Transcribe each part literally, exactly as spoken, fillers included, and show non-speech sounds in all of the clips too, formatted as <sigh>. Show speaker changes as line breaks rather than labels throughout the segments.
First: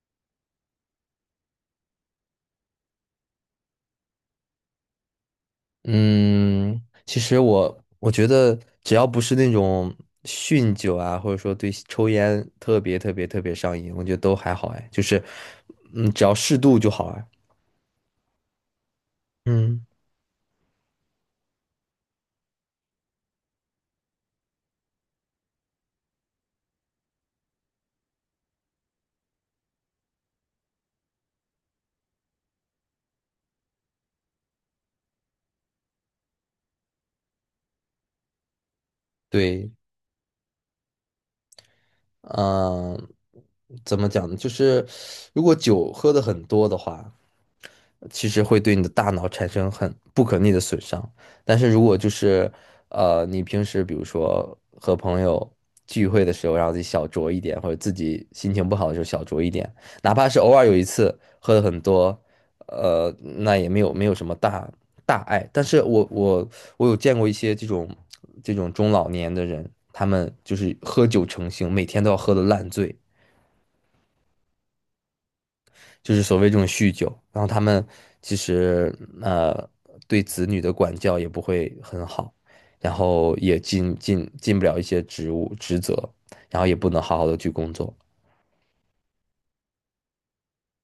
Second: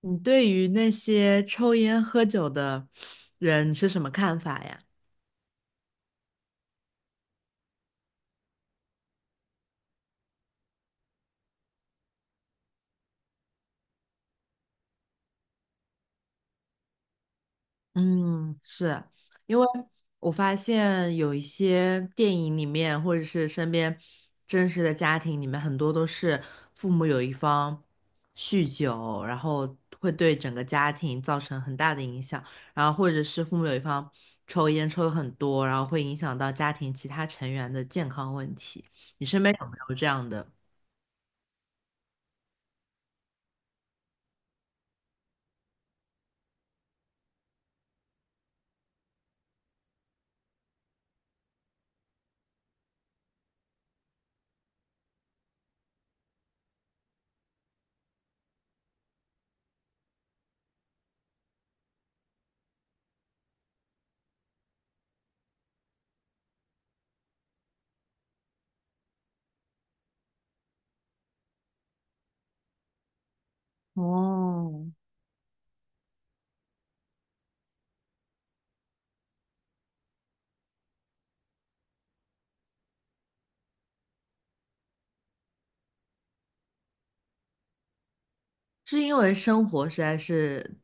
你对于那些抽烟喝酒的人是什么看法呀？
嗯，其实我我觉得，只要不是那种酗酒啊，或者说对抽烟特别特别特别上瘾，我觉得都还好哎，就是，嗯，只要适度就好哎。
嗯，是。因为
嗯，
我发现有一些电影里面，或者是身边真实的家庭里面，很多都是父母有一方酗酒，然后会对整个家庭造成很大的影响，然后或者是父母有一方抽烟抽的很多，然后会影响到家庭其他成员的健康问题。你身边有
对，
没有这样的？
嗯，怎么讲呢？就是如果酒喝的很多的话，其实会对你的大脑产生很不可逆的损伤。但是如果就是呃，你平时比如说和朋友聚会的时候，让自己小酌一点，或者自己心情不好的时候小酌一点，哪怕是偶尔有一次喝的很多，呃，那也没有没有什么大大碍。但是我我我有见过一些这种这种中老年的人，他们就是喝酒成性，每天都要喝的烂醉。就是所谓这种酗酒，然后他们其实呃对子女的管教也不会很好，然后也尽尽尽不了一些职务职责，然后也不能好好的去工作，
是因为生活实在是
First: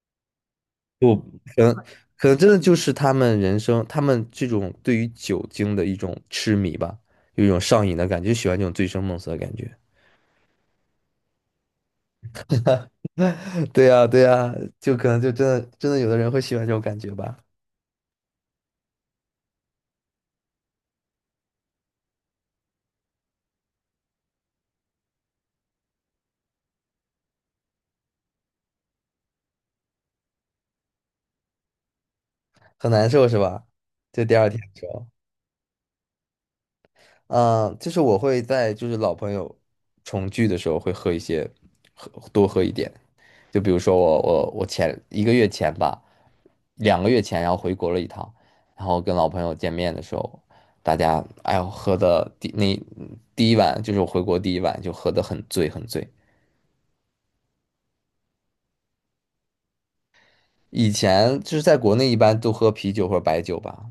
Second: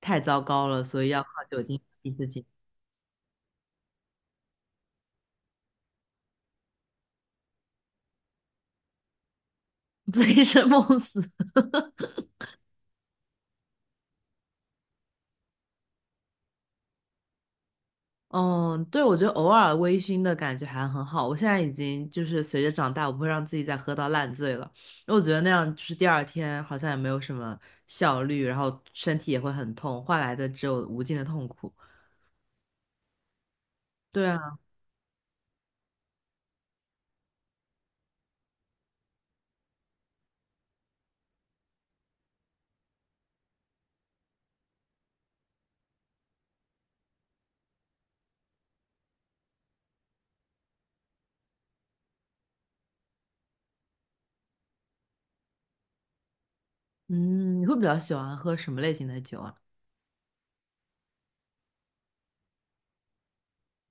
太糟糕了，所以
就
要靠酒
可能
精逼自
可能
己
真的就是他们人生，他们这种对于酒精的一种痴迷吧，有一种上瘾的感觉，就喜欢这种醉生梦死的感觉。
<laughs> 醉生梦死。
<laughs> 对呀，对呀，就可能就真的真的有的人会喜欢这种感觉吧，
嗯，对，我觉得偶尔微醺的感觉还很好。我现在已经就是随着长大，我不会让自己再喝到烂醉了，因为我觉得那样就是第二天好像也没有什么效率，然后身体也会很痛，换来的只有无尽的痛苦。
很难受是吧？就
对
第二
啊，
天的时候。嗯，呃就是我会在就是老朋友重聚的时候会喝一些，喝多喝一点。就比如说我我我前一个月前吧，两个月前，然后回国了一趟，然后跟老朋友见面的时候，大家哎呦喝的第那第一晚就是我回国第一晚就喝的很醉很醉。
嗯，你会比较喜欢喝什么类型的酒啊？
以前就是在国内一般都喝啤酒或者白酒吧，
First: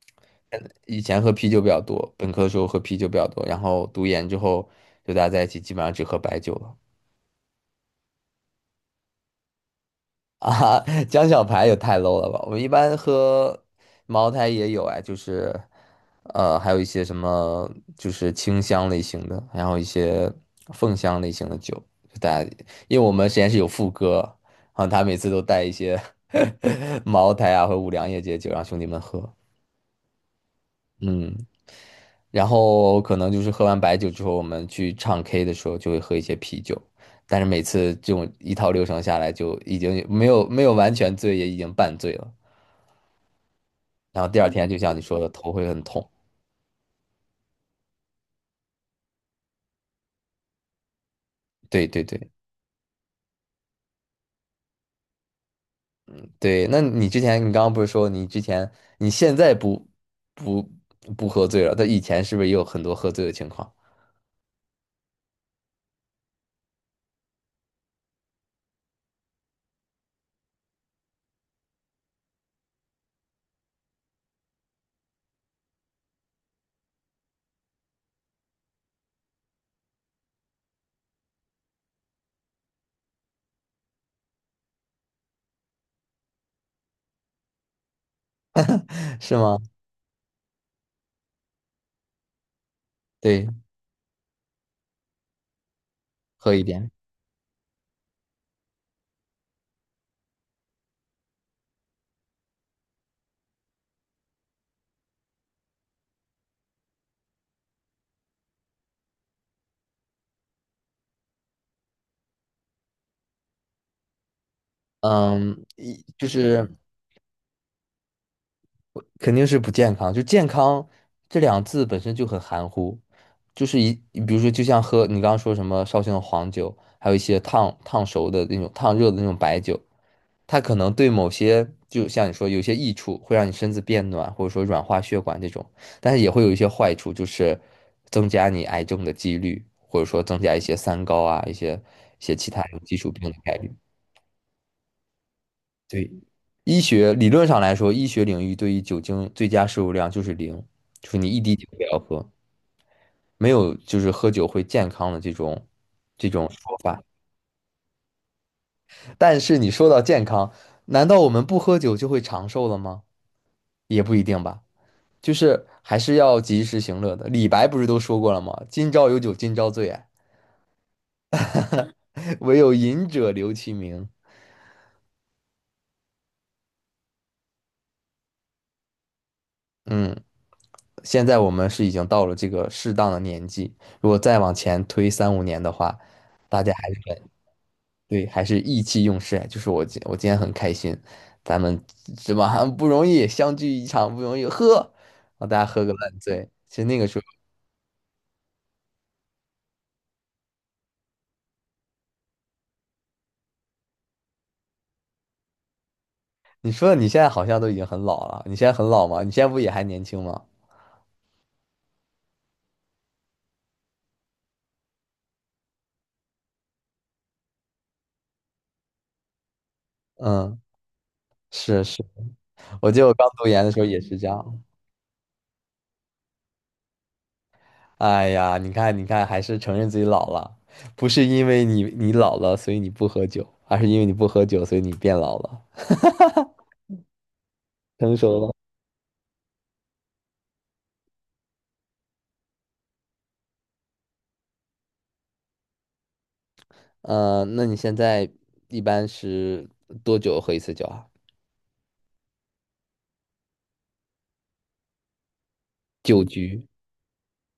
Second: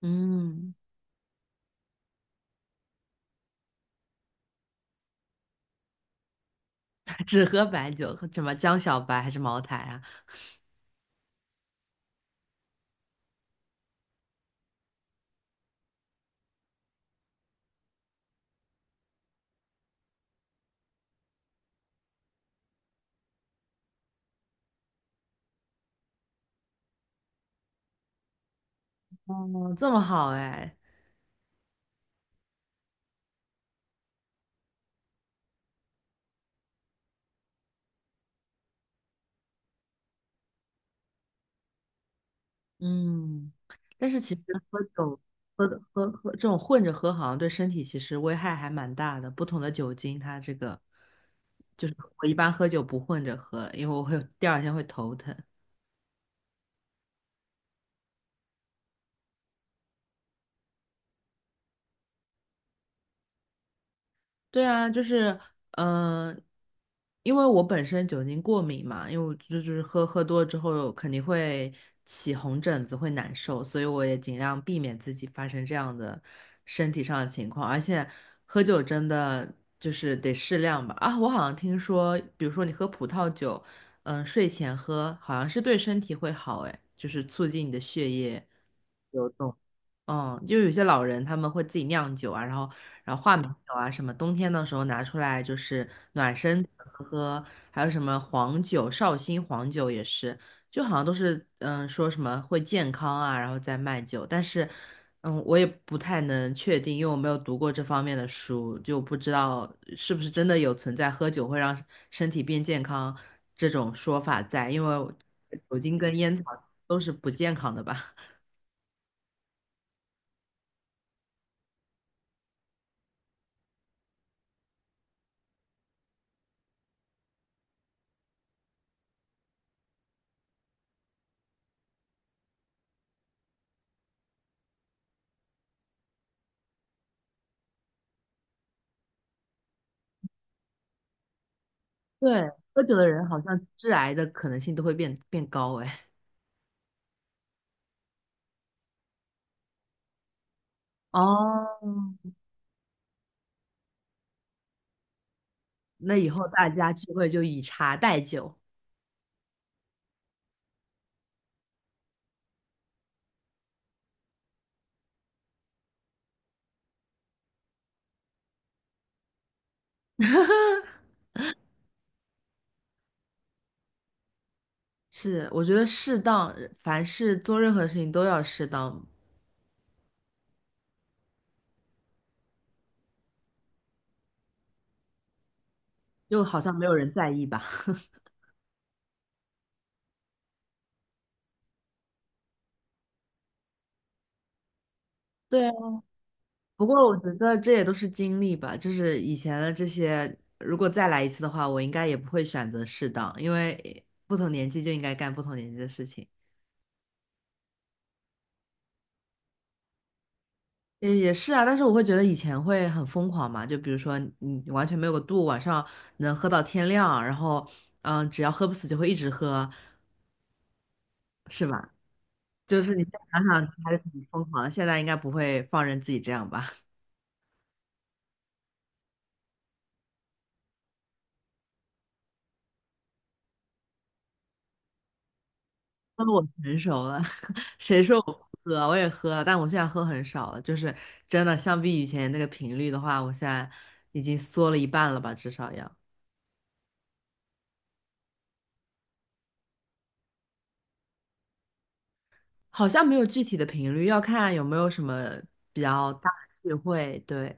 嗯，
以前喝啤酒比较多，本科的时候喝啤酒比较多，然后读研之后就大家在一起基本上只喝白酒了。
<laughs> 只喝白酒，喝什么江小白还是茅台啊？
啊，<laughs> 江小排也太 low 了吧！我们一般喝茅台也有哎，就是呃，还有一些什么就是清香类型的，然后一些凤香类型的酒。就大家，因为我们实验室有副歌，然后他每次都带一些 <laughs> 茅台啊和五粮液这些酒让兄弟们喝。
哦，这么好哎。
嗯，然后可能就是喝完白酒之后，我们去唱 K 的时候就会喝一些啤酒，但是每次这种一套流程下来，就已经没有没有完全醉，也已经半醉了。
嗯，但是
然后
其
第
实
二天就
喝
像你说
酒
的，头
喝
会
的
很
喝
痛。
喝这种混着喝，好像对身体其实危害还蛮大的。不同的酒精，它这个
对
就是
对对
我一般喝酒不混着喝，因为我会第二天会头疼。
对，那你之前你刚刚不是说你之前你现在不不不喝醉了，但以前是不是也有很多喝醉的情况？
对啊，就是，嗯、因为我本身酒精过敏嘛，因为我就是喝喝多了之后肯定会起红疹子，会难受，所以我也尽量避免自己发生这样的身体上的情况。而且喝酒真的就是得适量吧。啊，我好像听说，比如说你喝葡萄酒，嗯、睡前喝好像是对身体会好，哎，就是促进你的血液。
<laughs>
流
是
动。
吗？
嗯，就有些老人他们会自己酿酒啊，然后然后话梅
对，
酒啊，什么冬天的时候拿出来就是暖
喝一
身子
点。
喝喝，还有什么黄酒、绍兴黄酒也是，就好像都是嗯说什么会健康啊，然后再卖酒，但是嗯我也不太能确定，因为我没有读过这方面的书，就不知道是不是真的有存在喝酒会让身体变健康这种说法在，因为
嗯，
酒精
一
跟
就
烟草
是
都是不健康的吧。
肯定是不健康。就健康这两字本身就很含糊，就是一，比如说，就像喝你刚刚说什么绍兴的黄酒，还有一些烫烫熟的那种烫热的那种白酒，它可能对某些，就像你说，有些益处会让你身子变暖，或者说软化血管这种，但是也会有一些坏处，就是增加你癌症的几率，或者说增加一些三高啊，一些一些
对，
其他有
喝酒
基
的
础
人
病的
好
概
像
率。
致癌的可能性都会变变高哎。
对，医学理论上来说，医学领域对于酒精最佳摄入量就是零，就是你一滴
哦
酒不要喝，没有就是喝酒会健康的这种
<laughs>，那以
这
后
种
大
说
家
法。
聚会就以茶代酒。
但是你说到健康，难道我们不喝酒就会长寿了吗？也不一定吧，就是还是要及时行乐的。李白不是都说过了吗？今朝有酒今朝醉啊，<laughs> 唯有饮者留其名。
是，我觉得适当，凡事做任何事情都要适当，
嗯。现在我们是已经到了这个适当的年纪，如果再往前推三五年的话，
就好
大家
像没
还
有
是
人在
很
意吧。<laughs>
对，还是意气用事。就是我今我今天很开心，咱们是吧？不容易相聚一场，不容易，喝，让大
对
家
啊，
喝个烂醉。其实
不
那
过
个
我
时候，
觉得这也都是经历吧，就是以前的这些，如果再来一次的话，我应该也不会选择适当，因为不同年纪就应该干不同年纪的事情。
你说你现在好像都已经很老了，你现在很老吗？你现在不也还年轻吗？
也也是啊，但是我会觉得以前会很疯狂嘛，就比如说你完全没有个度，晚上能喝到天亮，然后嗯，只要喝不死就会一直喝，
嗯，
是
是
吧？
是，
就
我
是
记
你
得
现
我
在
刚
想
读研
想
的时候
还是
也是
很
这
疯
样。
狂的现在应该不会放任自己这样吧？
哎呀，你看，你看，还是承认自己老了，不是因为你你老了，所以你不喝酒，而是因为你不喝酒，所以你变老了，
<laughs> 那我成熟了，<laughs> 谁
成
说我
熟了。
不喝？我也喝了，但我现在喝很少了，就是真的相比以前那个频率的话，我现在已经缩了一半了吧，至少要。
呃，那你现在一般是多久喝一次酒啊？
好像没有具体的频率，要看有没有什么比较
酒
大
局？
的聚会，对。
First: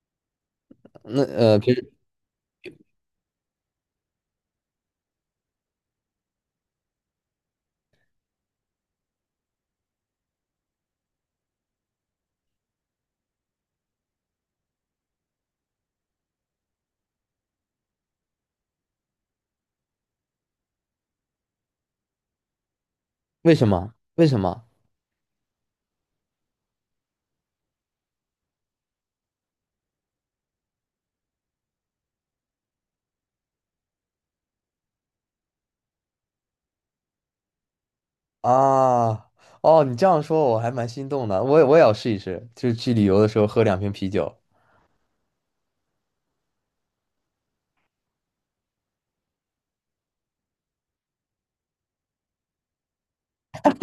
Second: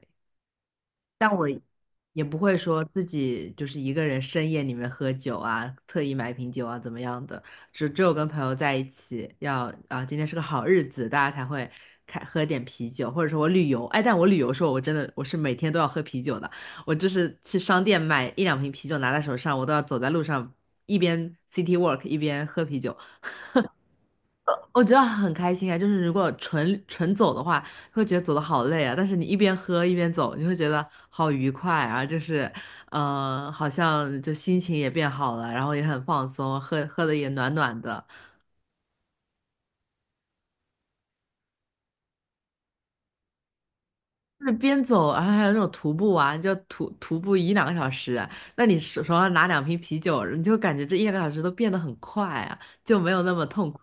那
但我
呃，平时
也不会说自己就是一个人深夜里面喝酒啊，特意买瓶酒啊怎么样的，只只有跟朋友在一起要啊，今天是个好日子，大家才会开喝点啤酒，或者说我旅游，哎，但我旅游的时候我真的我是每天都要喝啤酒的，我就是去商店买一两瓶啤酒拿在手上，我都要走在路上一边 city walk 一边喝啤酒，
为什么？为什么
我觉得很开心啊，就是如果纯纯走的话，会觉得走的好累啊。但是你一边喝一边走，你会觉得好愉快啊，就是，呃，好像就心情也变好了，然后也很放松，喝喝的也暖暖的。
啊？哦，你这样说我还蛮心动的，我也我也要试一试，就是去旅游的时候喝两瓶啤酒。
就是边走，然后还有那种徒步啊，你就徒徒步一两个小时啊，那你手手上拿两瓶啤酒，你就感觉这一两个小时都变得很快啊，就没有那么痛苦。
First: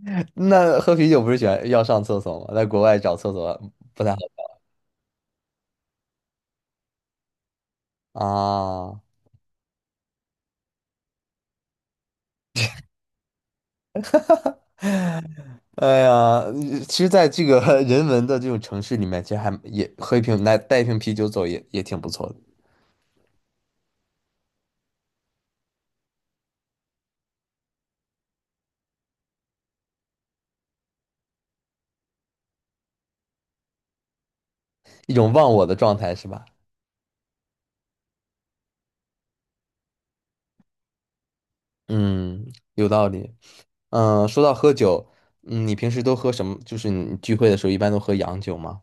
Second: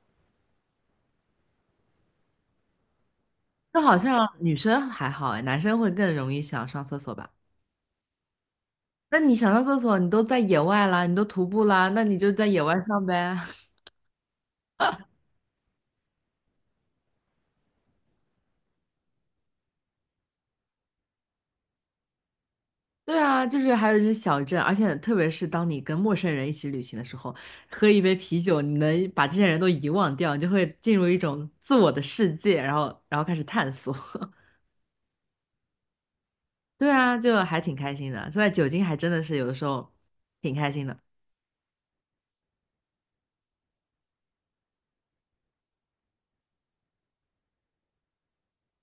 <laughs> 那喝啤酒不是喜欢要上厕所吗？在国外找厕所
就好
不太好
像女生还好哎，男生会更容易想上厕所吧。
找啊。
那你想上厕所，你都在野外啦，你都徒步啦，那你就在野外上呗。<laughs>
哎呀，其实，在这个 <laughs> 人文的这种城市里面，其实还也喝一瓶来带一瓶啤酒走也也挺不错的，
对啊，就是还有一些小镇，而且特别是当你跟陌生人一起旅行的时候，喝一杯啤酒，你能把这些人都遗忘掉，你就会进入一种自我的世界，然后然后开始探索。<laughs>
一种忘我的状态是吧？
对啊，就还挺开心的，所以酒精还真的是有的时候挺开心的。
嗯，有道理。嗯，说到喝酒，嗯，你平时都喝什么？就是你聚会的时候一般都喝洋酒吗？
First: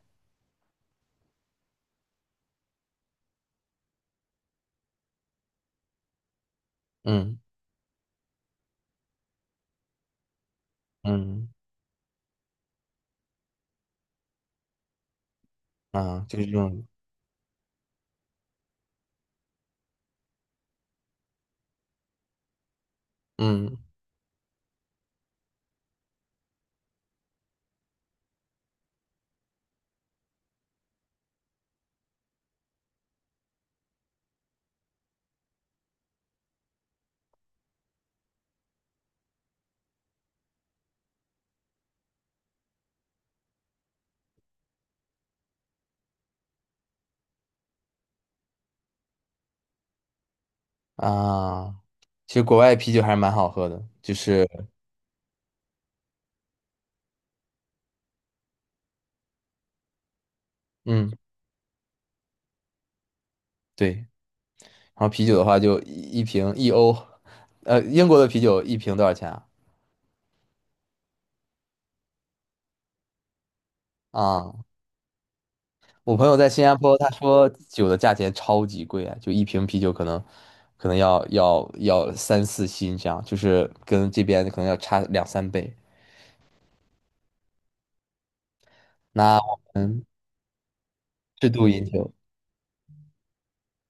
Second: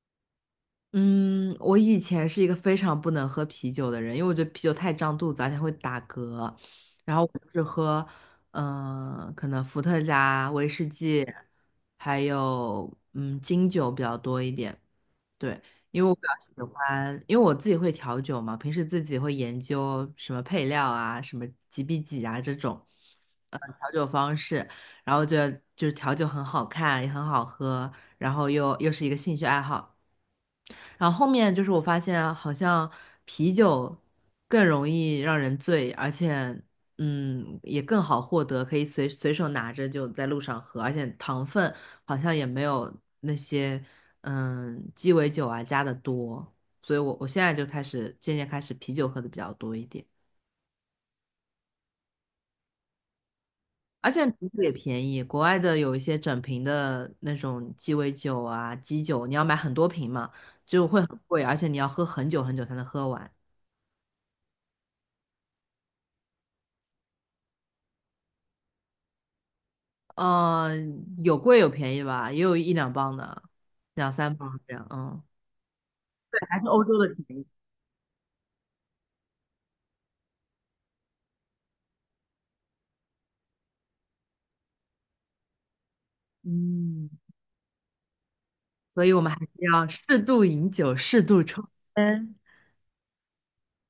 嗯，我以前是一个非常不能喝啤酒的人，因为我觉得啤酒太胀肚子，而且会打嗝。然后我
嗯
只喝，嗯、可能伏特加、威士忌，
嗯
还有嗯金酒比较多一点。对，因为我
啊，
比较
就是这
喜
种
欢，因为我自己会调酒嘛，平时自己会研究什么配料啊、什么几比几啊这种，呃，
嗯
调酒方式。然后觉得就是调酒很好看，也很好喝，然后又又是一个兴趣爱好。然后后面就是我发现啊，好像啤酒更容易让人醉，而且嗯也更好获得，可以随随手拿着就在路上喝，而且糖分好像也没有那些嗯鸡尾酒啊加的多，所以我我现在就开始渐渐开始啤酒喝的比较多一点，
啊，其实国外啤酒还是蛮好喝的，
而
就
且啤
是
酒也便宜，国外的有一些整瓶的那种鸡尾酒啊基酒，你要买很多瓶嘛，就会
嗯
很贵，而且你要喝很久很久才能喝完。
对，然后啤酒的话就一一瓶一欧，呃，英国的啤酒一瓶多少钱啊？
嗯，有贵有便宜吧，也有一两磅的，两三磅
啊。
这样，嗯
我朋友
对，
在
还
新
是
加
欧
坡，
洲
他
的便宜。
说酒的价钱超级贵啊，就一瓶啤酒可能可能要要要三四新这样，就是跟这边可能要差两三倍。
嗯，所以我们还
那
是
我
要
们
适度饮酒，适度
适
抽
度饮酒，
烟。